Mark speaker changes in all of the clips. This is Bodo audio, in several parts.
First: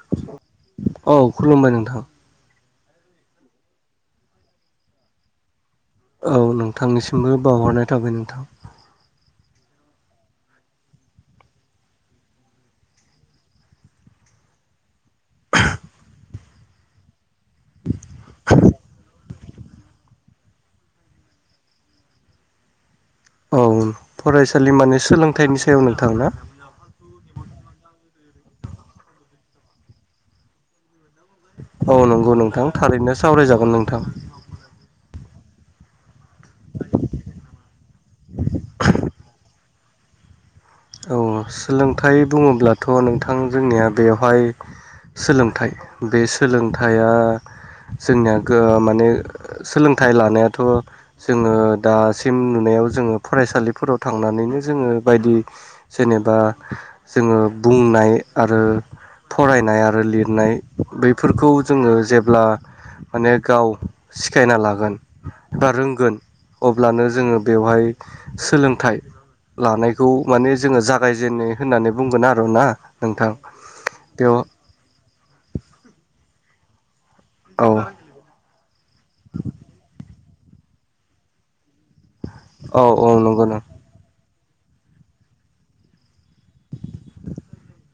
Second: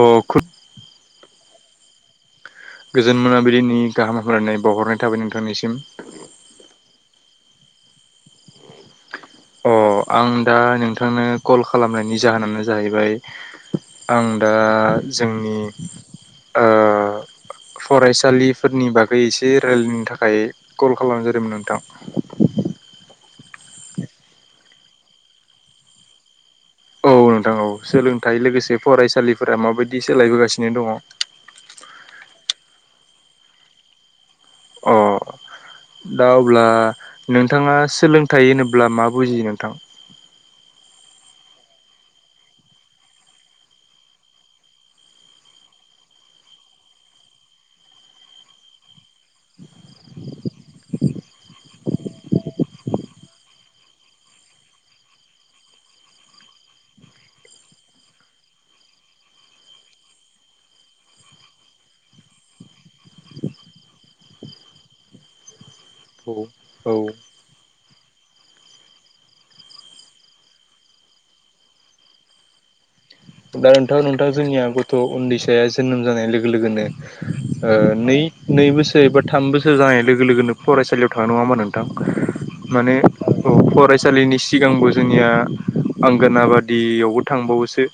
Speaker 1: अ खुब
Speaker 2: औ खुलुमबाय नोंथां
Speaker 1: गोजोन मोनाबिलिनि गाहाम हामलायनाय बावहरनाय थाबाय नोंथांनिसिम
Speaker 2: औ नोंथांनिसिमबो बावहरनाय थाबाय नोंथां
Speaker 1: अ आं दा नोंथांनो कल खालामनायनि जाहोनानो जाहैबाय आं दा जोंनि फरायसालिफोरनि बागै एसे रायलायनो थाखाय कल खालामनाय जादोंमोन नोंथां।
Speaker 2: औ फरायसालि माने सोलोंथाइनि सायाव नोंथां ना?
Speaker 1: औ नोंथां औ सोलोंथाइ लोगोसे फरायसालिफोरा माबायदि सोलायबोगासिनो दङ।
Speaker 2: औ नंगौ नोंथां थारैनो सावरायजागोन नोंथां
Speaker 1: अ दा अब्ला नोंथाङा सोलोंथाइ होनोब्ला मा बुजियो नोंथां?
Speaker 2: औ सोलोंथाइ बुङोब्लाथ' नोंथां जोंनिया बेवहाय सोलोंथाइ बे सोलोंथाइया जोंनिया माने सोलोंथाइ लानायाथ' जोङो दासिम नुनाय जोङो फरायसालिफोराव थांनानैनो जोङो बायदि जेनेबा जोङो बुंनाय आरो फरायनाय आरो लिरनाय बेैफोरखौ जोङो जेब्ला माने गाव सिखायना लागोन बा रोंगोन
Speaker 1: औ औ
Speaker 2: अब्लानो जोङो बेवहाय सोलोंथाइ लानायखौ माने जोङो जागायजेननाय होननानै बुंगोन आरो ना नोंथां
Speaker 1: दा नोंथां नोंथां
Speaker 2: बेयाव
Speaker 1: जोंनिया गथ' उन्दैसाया जोनोम जानाय लोगो लोगोनो
Speaker 2: औ
Speaker 1: ओ नै नै बोसोर एबा थाम बोसोर जानाय लो गो लोगोनो फरायसालियाव थाङो नङा होमबा मा नोंथां
Speaker 2: औ
Speaker 1: माने
Speaker 2: नंगौ
Speaker 1: औ
Speaker 2: नों
Speaker 1: फरायसालिनि सिगांबो जोंनिया आंगोनाबादियावबो थांबावोसो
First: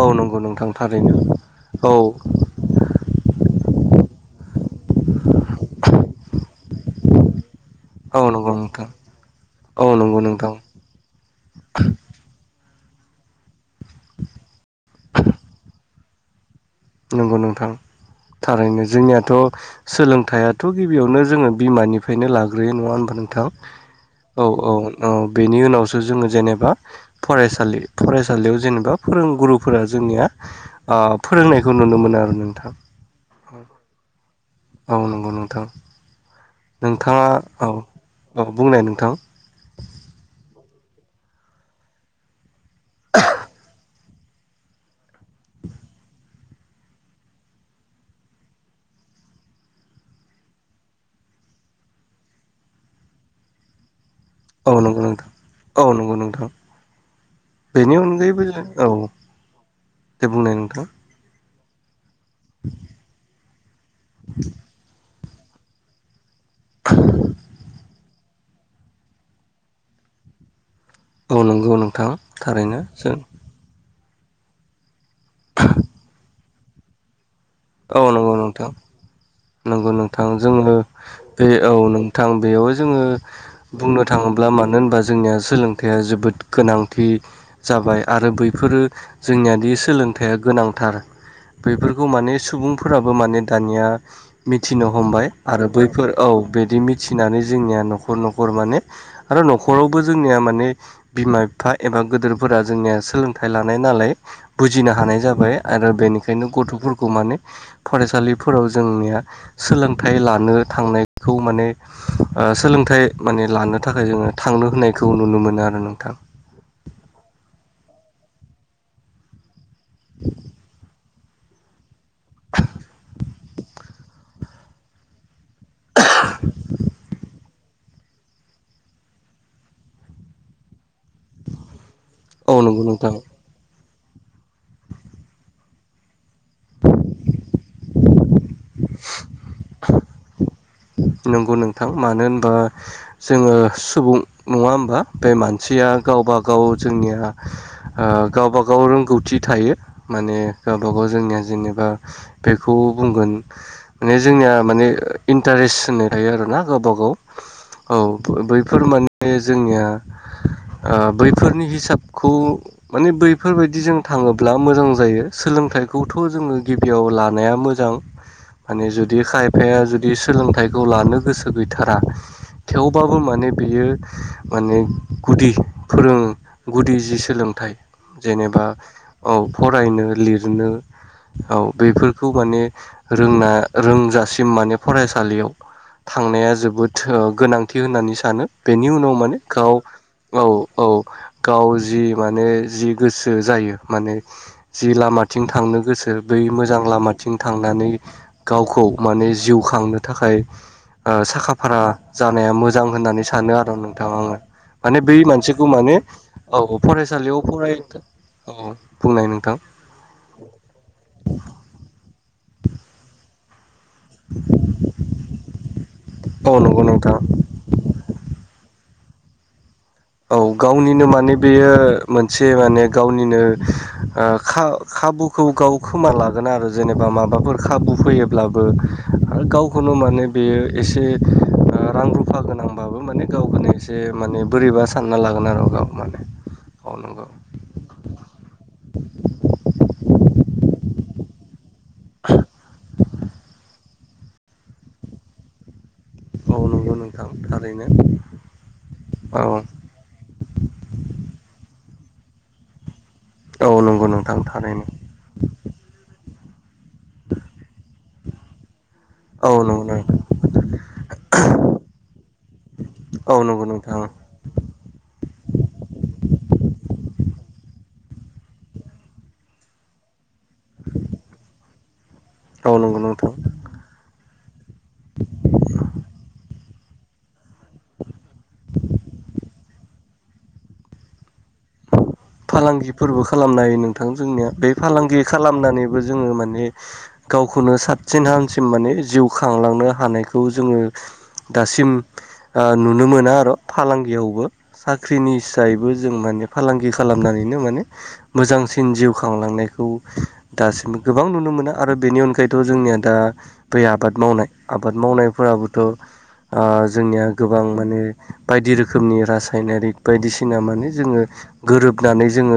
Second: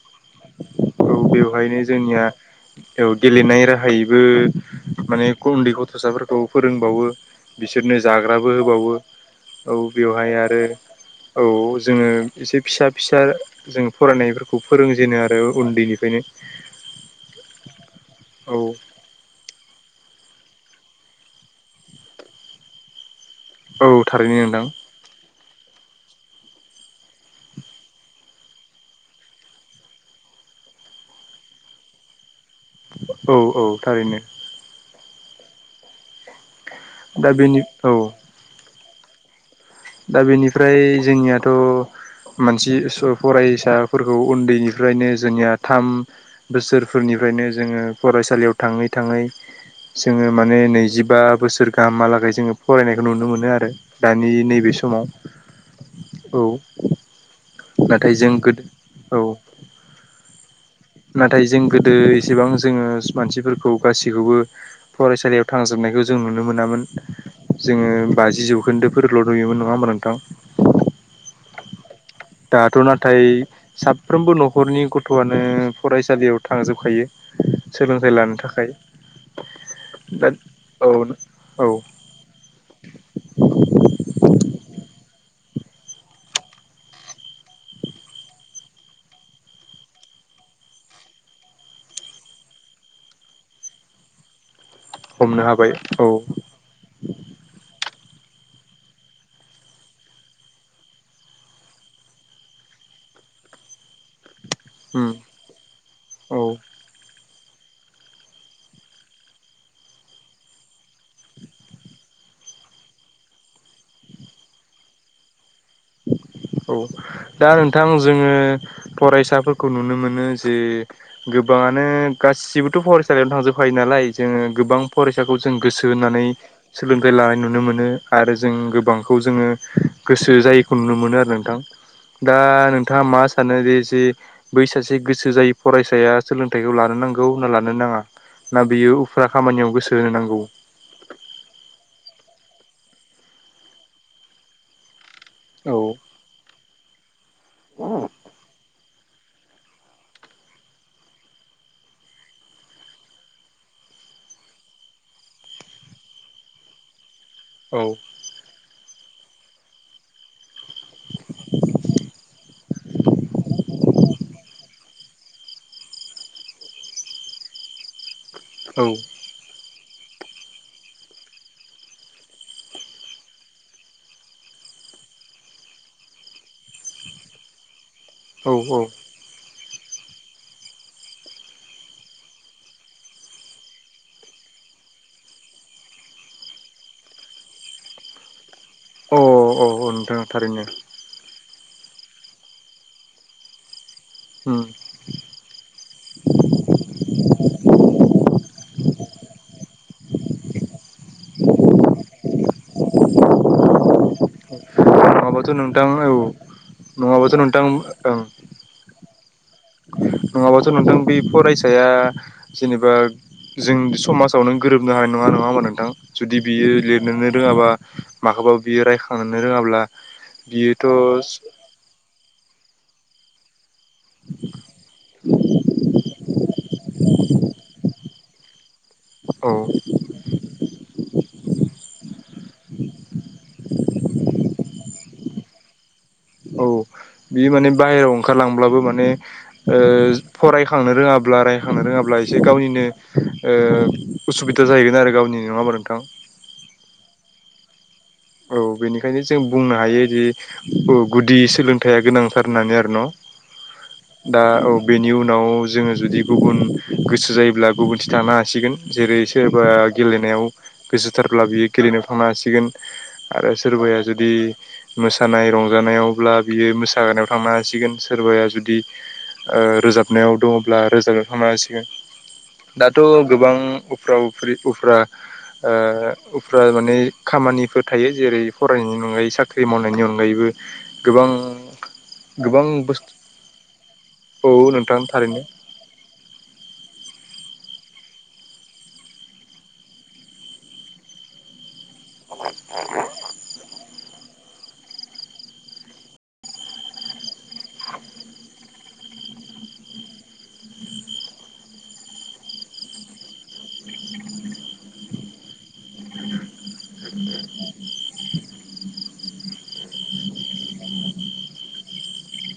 Speaker 2: औ नंगौ नोंथां
Speaker 1: औ
Speaker 2: थारैनो
Speaker 1: बेवहायनो
Speaker 2: औ
Speaker 1: जोंनिया औ गेलेनाय राहायैबो माने उन्दै गथ'साफोरखौ फोरोंबावो बिसोरनो
Speaker 2: औ
Speaker 1: जाग्राबो
Speaker 2: नंगौ नोंथां
Speaker 1: होबावो औ
Speaker 2: नंगौ
Speaker 1: बेवहाय
Speaker 2: नोंथां
Speaker 1: आरो औ जोङो एसे फिसा फिसा जों फरायनायफोरखौ फोरोंजेनो आरो उन्दैनिफ्रायनो
Speaker 2: नंगौ नोंथां
Speaker 1: औ
Speaker 2: थारैनो जोंनियाथ' सोलोंथाइयाथ' गिबियावनो जोङो बिमानिफ्रायनो लाग्रोयो नङा होनोमबा नोंथां
Speaker 1: औ थारैनो
Speaker 2: औ
Speaker 1: नोंथां
Speaker 2: औ औ बेनि उनावसो जोङो जेनेबा फरायसालि फरायसालियाव जेनेबा फोरोंगुरुफोरा जोंनिया ओ फोरोंनाय खौ नुनो मोनो आरो नों
Speaker 1: औ औ थारैनो
Speaker 2: औ नंगौ नोंथां नोंथाङा
Speaker 1: दा बेनि
Speaker 2: औ औ बुंनाय नोंथां
Speaker 1: दा बेनिफ्राय जोंनियाथ' मानसे फरायसा फोरखौ उन्दैनिफ्रायनो जोंनिया थाम बोसोरफोरनिफ्रायनो जोङो फरायसालियाव थाङै थाङै जोङो माने नैजिबा बोसोर गाहामलागै जोङो फरायनायखौ नुनो मोनो आरो दानि
Speaker 2: औ
Speaker 1: नैबे
Speaker 2: नंगौ
Speaker 1: समाव
Speaker 2: नोंथां औ नंगौ
Speaker 1: औ
Speaker 2: नोंथां बेनि
Speaker 1: नाथाय जों
Speaker 2: अनगायैबो
Speaker 1: गोदो
Speaker 2: औ दे बुंनाय नोंथां
Speaker 1: नाथाय जों गोदो एसेबां जोङो मानसिफोरखौ गासिखौबो फराय- सालियाव थांजोबनायखौ जों नुनो मोनामोन जोङो बाजि जौखोन्दोफोरल' नुयोमोन नङा होमब्ला नोंथां।
Speaker 2: औ नंगौ नोंथां
Speaker 1: दाथ'
Speaker 2: थारैनो जों
Speaker 1: नाथाय साब- फ्रोमबो न'खरनि गथ'आनो फरायसालियाव थांजोबखायो।
Speaker 2: औ
Speaker 1: सोलोंथाइ
Speaker 2: नंगौ
Speaker 1: लानो थाखाय
Speaker 2: नोंथां नंगौ नोंथां
Speaker 1: दा
Speaker 2: जोङो
Speaker 1: औ
Speaker 2: बे औ नोंथां बेयाव जोङो बुंनो थाङो- ब्ला मानो होनबा जोंनिया सोलोंथाइया जोबोद गोनांथि जाबाय आरो बैफोरो जोंनियादि सोलोंथाइया गोनांथार बेफोरखौ माने सुबुंफोराबो माने दानिया मि- थिनो हमबाय
Speaker 1: हमनो
Speaker 2: आरो
Speaker 1: हाबाय
Speaker 2: बैफोर औ बिदि मिथिनानै जोंनिया न'- नखर न'खर माने आरो न'खरावबो जोंनिया माने बिमा बिफा एबा गोदोरफोरा जोंनिया सोलोंथाइ लानाय नालाय बुजिनो
Speaker 1: उम
Speaker 2: हानाय जाबाय आरो
Speaker 1: औ
Speaker 2: बेनिखायनो गथ'फोरखौ माने फरायसालिफोराव जोंनिया सोलोंथाइ लानो थांनाय खौ माने सोलोंथाइ माने लानो थाखाय जोङो थांनो होनायखौ नुनो मोनो आरो। नोंथां
Speaker 1: औ दा नोंथां जोङो फरायसा फोर खौ नुनो मोनो जे गोबाङानो गासिबोथ' फरायसालियावनो थांजोबखायो नालाय जोङो गोबां फरायसाखौ जों गोसो होनानै सोलोंथाइ लानाय नु- नो मोनो आरो जों गोबांखौ जोङो गोसो जायैखौ नुनो मोनो आरो नोंथां दा
Speaker 2: औ नंगौ
Speaker 1: नोंथाङा
Speaker 2: नोंथां
Speaker 1: मा सानो जे जे बै सासे गोसो जायै फरायसाया सोलोंथाइखौ लानो नांगौ ना लानो नाङा? ना बियो उफुर्रा खामानियाव गोसो होनो नांगौ।
Speaker 2: नंगौ नोंथां मानो होनबा जोङो सुबुं नङा होमबा? बे
Speaker 1: औ
Speaker 2: मानसिया गावबा गाव जोंनिया
Speaker 1: औ
Speaker 2: ओ गावबा गाव रोंगौथि थायो माने गावबा गाव जोंनिया जेनेबा बेखौ बुंगोन माने जोंनि या माने इनथारेस होन्नाय थायो आरो ना गावबा गाव औ बैफोर माने जोंनिया ओ बैफोरनि हिसाबखौ माने बैफोरबायदि जों थाङोब्ला मोजां जायो। सोलोंथाइखौथ' जोङो गिबियाव लानाया मोजां माने जुदि खायफाया जुदि सोलोंथाइखौ लानो गोसो गैथारा। थेवबाबो माने बेयो माने गुदि फोरों गुदि जि सोलोंथाइ जेनेबा
Speaker 1: औ
Speaker 2: औ फरायनो लिरनो। औ बेफोरखौ माने रोंना रोंजासिम माने फरायसालियाव थांनाया जोबोद गोनांथि होननानै सानो। बेनि उनाव
Speaker 1: अ
Speaker 2: माने
Speaker 1: औ
Speaker 2: गाव
Speaker 1: औ नोंथां
Speaker 2: औ
Speaker 1: थारैनो
Speaker 2: औ गाव जि माने जि गोसो जायो। माने
Speaker 1: उम
Speaker 2: जि लामाथिं थांनो गोसो बै मोजां लामाथिं थांनानै गावखौ माने जिउ खांनो थाखाय साखा फारा जानाया मोजां होननानै सानो आरो नोंथां आङो। माने बै
Speaker 1: नङाबाथ'
Speaker 2: मानसिखौ
Speaker 1: नोंथां
Speaker 2: माने
Speaker 1: औ
Speaker 2: औ
Speaker 1: नङाबाथ'
Speaker 2: फरायसालियाव
Speaker 1: नोंथां
Speaker 2: फरायनोथां
Speaker 1: ओं
Speaker 2: औ बुंनाय नोंथां।
Speaker 1: नङाबाथ' नोंथां बे फरायसाया जेनेबा जों समाजाव नों गोरोबनो हानाय नङा नङा होमबा नोंथां जुदि
Speaker 2: औ
Speaker 1: बियो
Speaker 2: नंगौ नोंथां
Speaker 1: लिरनोनो रोङाबा माखौबा बियो रायखांनो रोङाब्ला
Speaker 2: औ
Speaker 1: बियोथ'
Speaker 2: गावनिनो माने बेयो मोनसे माने गावनिनो खाबुखौ गाव खोमाना लागोन आरो जेनेबा माबाफोर खाबु फैयोब्ला बो आरो
Speaker 1: औ
Speaker 2: गावखौनो माने बेयो एसे रां रु फा गोनांबाबो माने गावखौनो एसे माने बोरैबा सानना लागोन आरो गाव माने
Speaker 1: औ बियो माने बाहेरायाव ओंखारलांब्लाबो माने फरायखांनो रोङाब्ला ब्ला रायखांनो रोङाब्ला एसे गावनिनो उसुबिदा जाहैगोन आरो गावनि नङा ओमबा नोंथां?
Speaker 2: औ नंगौ नोंथां थारैनो
Speaker 1: औ बेनिखायनो जों
Speaker 2: औ
Speaker 1: बुंनो हायोदि गुदि सोलोंथाया गोनांथार होननानै आरो न'
Speaker 2: औ नंगौ नोंथां
Speaker 1: दा औ
Speaker 2: थारैनो
Speaker 1: बेनि उनाव जोङो जुदि गुबुन गोसो जायोब्ला गुबुनथिं थानो हासिगोन। जेरै
Speaker 2: औ
Speaker 1: सोरबा
Speaker 2: नंगौ नोंथां
Speaker 1: गेलेनायाव गोसोथारब्ला बियो गेलेनायाव थांनो हासिगोन।
Speaker 2: औ
Speaker 1: आरो
Speaker 2: नंगौ नोंथां
Speaker 1: सोरबाया जुदि मोसानाय रंजानायावब्ला बियो मोसा नायाव थांनो हासिगोन। सोरबाया जुदि रोजाबनायाव दङब्ला रोजाबनायाव थांनो हासिगोन
Speaker 2: औ
Speaker 1: दाथ'
Speaker 2: नंगौ नोंथां
Speaker 1: गोबां उफ्रा उफ्रि उफ्रा ओ उफ्रा माने खामानि फोर थायो जेरै फरायनायनि अनगायै साख्रि मावनायनि अनगायैबो गोबां गोबां बुस्थु
Speaker 2: फालांगिफोरबो खालामनो हायो नोंथां जोंनिया
Speaker 1: औ
Speaker 2: बे
Speaker 1: नोंथां
Speaker 2: फालांगि
Speaker 1: थारैनो
Speaker 2: खालामनानैबो जोङो माने गावखौनो साबसिन हामसिम माने जिउ खांलांनो हानायखौ जोङो दासिम नुनो मोना आरो फालांगियावबो साख्रिनि हिसायैबो जों माने फालांगिखौ खालामनानैनो माने मोजांसिन जिउ खांलांनायखौ दासिम गोबां नुनो मोनो आरो। बेनि अनगायैथ' जोंनिया दा बै आबाद मावनाय आबाद मावनायफोराबोथ' ओ जोंनिया गोबां माने बायदि रोखोमनि रासायनारिक बायदिसिना माने जोङो गोरोबनानै जोङो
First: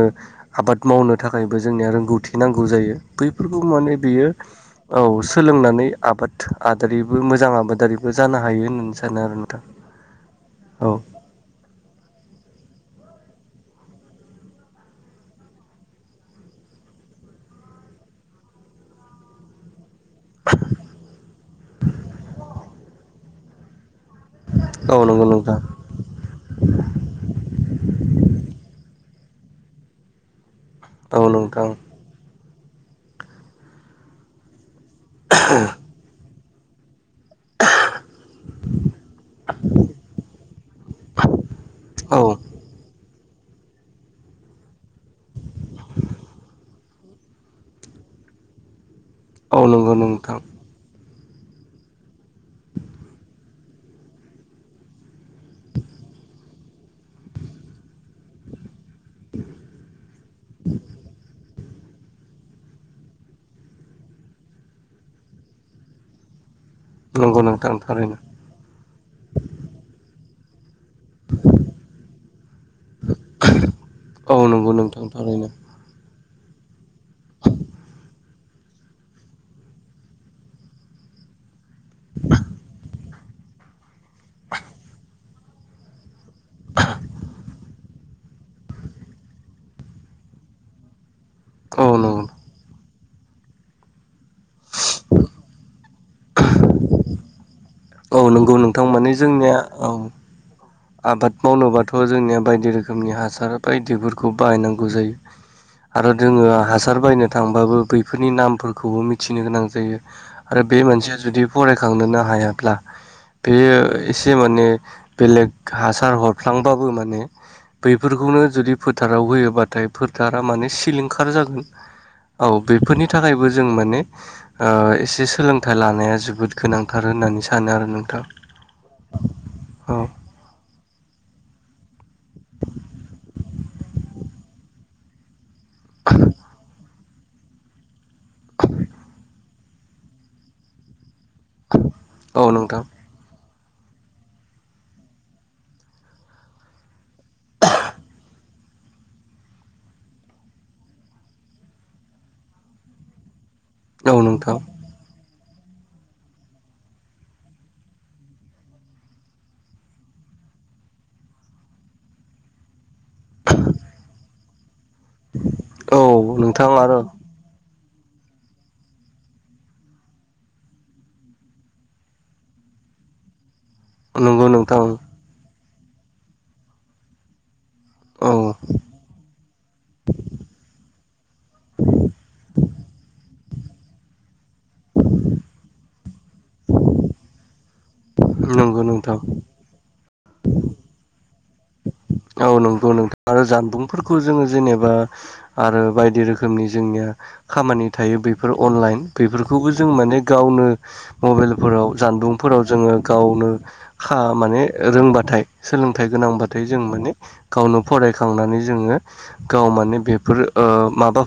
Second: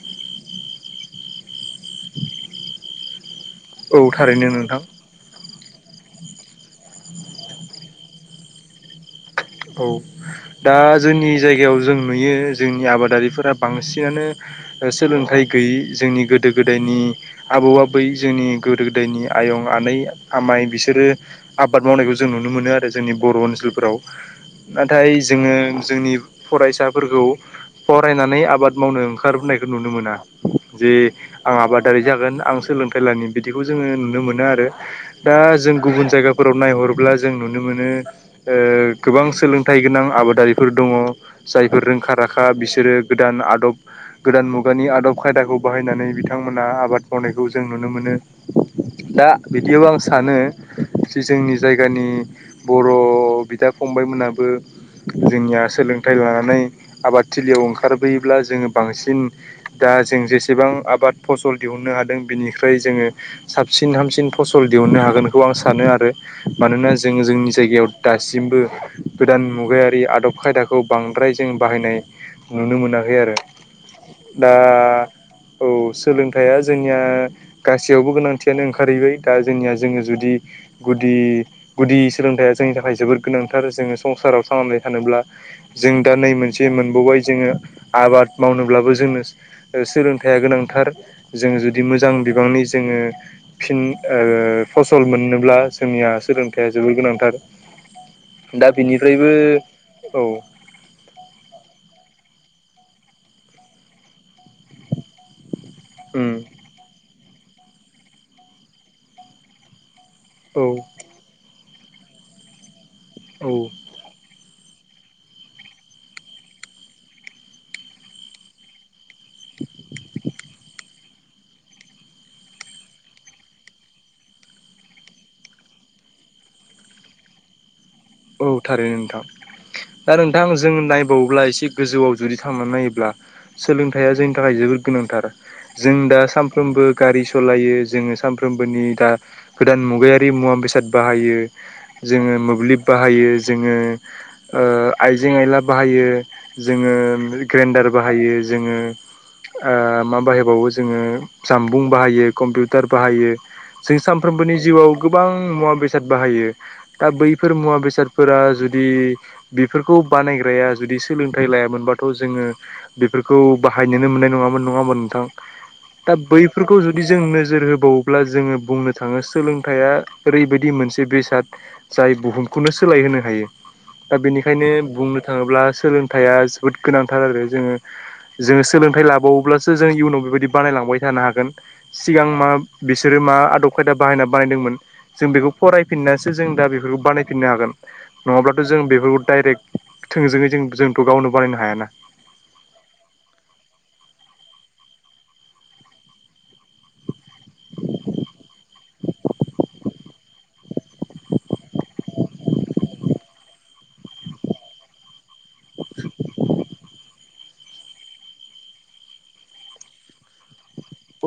Speaker 2: आबाद मावनो थाखायबो जोंनिया रोंगौथि नांगौ जायो बै बेफोरखौ माने
Speaker 1: औ
Speaker 2: बियो
Speaker 1: थारैनो नोंथां
Speaker 2: औ सोलोंनानै आबाद आबारिबो मोजां आबादारिबो जानो हायो होननानै सानो आरोना।
Speaker 1: औ दा जोंनि जायगायाव जों नुयो जोंनि आबादारिफोर बांसिनानो सोलोंथाइ गैयि जोंनि गोदो गोदायनि आबौ आबै जोंनि गोदो गोदायनि आयं आनै आमाइ बिसोरो आबाद मावनायखौ जों नुनो मोनो आरो जोंनि बर' ओनसोलफोराव
Speaker 2: औ
Speaker 1: नाथाय
Speaker 2: नंगौ
Speaker 1: जोङो
Speaker 2: नोंथां
Speaker 1: जोंनि फरायसाफोरखौ फरायनानै आबाद मावनो ओंखारनायखौ नुनो मोना जे
Speaker 2: औ
Speaker 1: आं
Speaker 2: नोंथां
Speaker 1: आबादारि जागोन आं सोलोंथाइ लनि बिदिखौ जोङो नुनो मोनो आरो दा जों गुबुन जायगा फोराव नायहरब्ला जों नुनो मोनो ओ गोबां सोलोंथाइ गोनां आबादारिफोर दङ जायफोर रोंखा
Speaker 2: औ
Speaker 1: राखा बिसोरो गोदान आदब गोदान मुगानि आदब खायदाखौ बाहायनानै बिथांमोनहा आबाद मावनायखौ जों नुनो मोनो। दा
Speaker 2: औ
Speaker 1: बिदियाव
Speaker 2: नंगौ
Speaker 1: आं सानो
Speaker 2: नोंथां
Speaker 1: जि जोंनि जायगानि बर' बिदाब फंबाय मोनाबो जोंनिया सोलोंथाइ लानानै आबादथिलियाव ओंखारबोयोब्ला जोङो बांसिन दा जों जेसेबां आबाद फसल दिहुननो हादों बिनिफ्राय जोङो साबसिन हामसिन फसल दिहुननो हागोनखौ आं सानो आरो। मानोना जोङो
Speaker 2: नंगौ
Speaker 1: जोंनि
Speaker 2: नोंथां
Speaker 1: जायगायाव
Speaker 2: थारैनो
Speaker 1: दासिमबो गोदान मुगायारि आदब खायदा खौ बांद्राय जों बाहायनाय नुनो मोनाखै आरो।
Speaker 2: औ
Speaker 1: दा
Speaker 2: नंगौ नोंथां थारैनो
Speaker 1: औ सोलों थाया जोंनिया गासैयावबो गोनांथियानो ओंखारहैबाय दा जोंनिया जोङो जुदि गुदि गुदि सोलोंथाया जोंनि थाखाय जोबोद गोनांथार जोङो संसाराव थांनानै थानोब्ला जों दा नै मोनसे मोनबावबाय जोङो आबाद मावनोब्लाबो जोंनो सोलोंथाइ दे‌ गोनांथार जोंङो जुदि
Speaker 2: औ
Speaker 1: मोजां
Speaker 2: नंगौ
Speaker 1: बिबाङै जोङो फिन ओ फसल मोननोब्ला जोंनिया सोलोंथाइया जोबोर गोनांथार
Speaker 2: औ नंगौ
Speaker 1: दा
Speaker 2: नोंथां माने
Speaker 1: बिनिफ्रायबो
Speaker 2: जोंनिया औ आबाद मावनोबाथ' जोंनिया बायदि रोखोमनि हासार बायदिफोरखौ बाहायनांगौ जायो। आरो
Speaker 1: उम
Speaker 2: जोङो हासार बायनो थांबाबो बैफोरनि नामफोरखौबो मिथिनो गोनां जायो। आरो
Speaker 1: औ
Speaker 2: बे मोनसेया जुदि फरायखांनोनो हायाब्ला
Speaker 1: औ
Speaker 2: बेयो एसे माने बेलेग हासार हरफ्लांबाबो माने बैफोरखौनो जुदि फोथाराव फोथाराव होयोबाथाय फोथारा माने सिलिंखार जागोन औ बेफोरनि थाखायबो जों माने ओ एसे सोलोंथाइ लानाया जोबोद गोनांथार। होननानै सानो आरो नों
Speaker 1: औ थारै नोंथां दा नोंथां जोङ नायबावोब्ला एसे गोजौआव जुदि थांनानै नायोब्ला सोलोंथाइया जोंनि थाखाय जोबोद गोनांथार। जों दा सानफ्रोमबो गारि सालायो जोङो सानफ्रोमबोनि दा गोदान मुगायारि मुवा बेसाद बाहायो। जोङो
Speaker 2: औ नोंथां
Speaker 1: मोब्लिब बाहायो जोङो ओ आइजें आयला बाहायो जोङो ग्रेन्डार बाहायो। जोङो ओ मा बाहायबावो जोङो जामबुं बाहायो कम्पिउटार बाहायो। जों
Speaker 2: औ नोंथां
Speaker 1: सानफ्रोमबोनि जिउआव गोबां मुवा बेसाद बाहायो दा बै फोर मुवा बेसादफोरा जुदि बेफोरखौ बानायग्राया जुदि सोलोंथाइ लायामोनबाथ' जोङो बेफोरखौ बाहायनोनो मोननाय नङामोन नङामोन नोंथां दा
Speaker 2: औ नोंथां
Speaker 1: बैफोरखौ
Speaker 2: आरो
Speaker 1: जुदि जों नोजोर होबावो अब्ला जोङो बुंनो थाङो सोलोंथाइया ओरैबायदि मोनसे बेसाद जाय बुहुमखौनो सोलायहोनो हायो दा
Speaker 2: नंगौ
Speaker 1: बेनिखायनो
Speaker 2: नोंथां
Speaker 1: बुंनो थाङोब्ला सोलोंथाइआ जोबोद गोनांथार आरो जोङो
Speaker 2: औ
Speaker 1: जोङो सोलोंथाइ लाबावोब्ला जों इयुनाव बेबायदि बानायलांबाय थानो हागोन सिगां मा बिसोरो मा आदब खायदा बाहायना बानायदोंमोन जों बेखौ फरायफिननानैसो जों दा बे बानायफिननो हागोन नङाब्लाथ' जों
Speaker 2: नंगौ नोंथां
Speaker 1: बेफोरखौ डाइरेक्ट थोंजोङै जों जोंथ' गावनो बानायनो हायाना
Speaker 2: औ नंगौ नोंथां आरो जानबुंफोरखौ जोङो जेनेबा आरो बायदि रोखोमनि जोंनि खामानि थायो बेफोर अनलाइन बेफोरखौबो जों माने गावनो मबाइलफोराव ज सान्दुंफोराव जोङो गावनो मान रोंबाथाय सोलोंथाइ गोनां थार जों माने गावनो फरायखांनानै जोङो गाव माने बेफोर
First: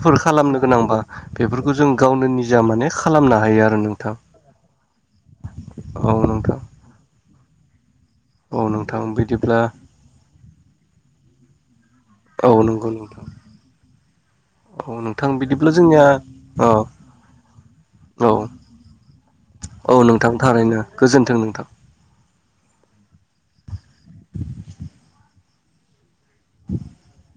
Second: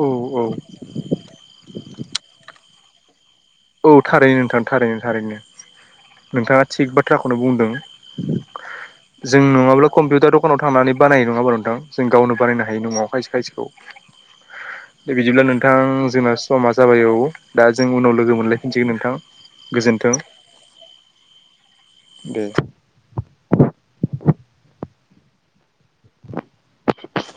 Speaker 1: औ
Speaker 2: खालामनो गोनांबा बेफोरखौ जों गावनो निजा माने खालामना
Speaker 1: औ थारैनो नोंथां थारैनो थारैनो
Speaker 2: औ नोंथां
Speaker 1: नोंथाङा थिग बाथ्राखौनो बुंदों
Speaker 2: औ नोंथां
Speaker 1: जों
Speaker 2: बिदिब्ला
Speaker 1: नङाब्ला कम्पिउटार दखानाव थांनानै बानाय नङाबोला नोंथां जों गावनो
Speaker 2: औ
Speaker 1: बानायनो हायि
Speaker 2: नंगौ
Speaker 1: नङआव
Speaker 2: नोंथां
Speaker 1: खायसे खायसेखौ द बिदिब्ला नोंथां जोंना
Speaker 2: औ
Speaker 1: समा जाबाय औ दा जों उनाव
Speaker 2: औ
Speaker 1: लोगो मोनगोन मोननलायफिनसै नोंथां
Speaker 2: औ
Speaker 1: गोजोन्थों
Speaker 2: नोंथां थारैनो गोजोन्थों नोंथां।
Speaker 1: दे
Speaker 2: [inaudible]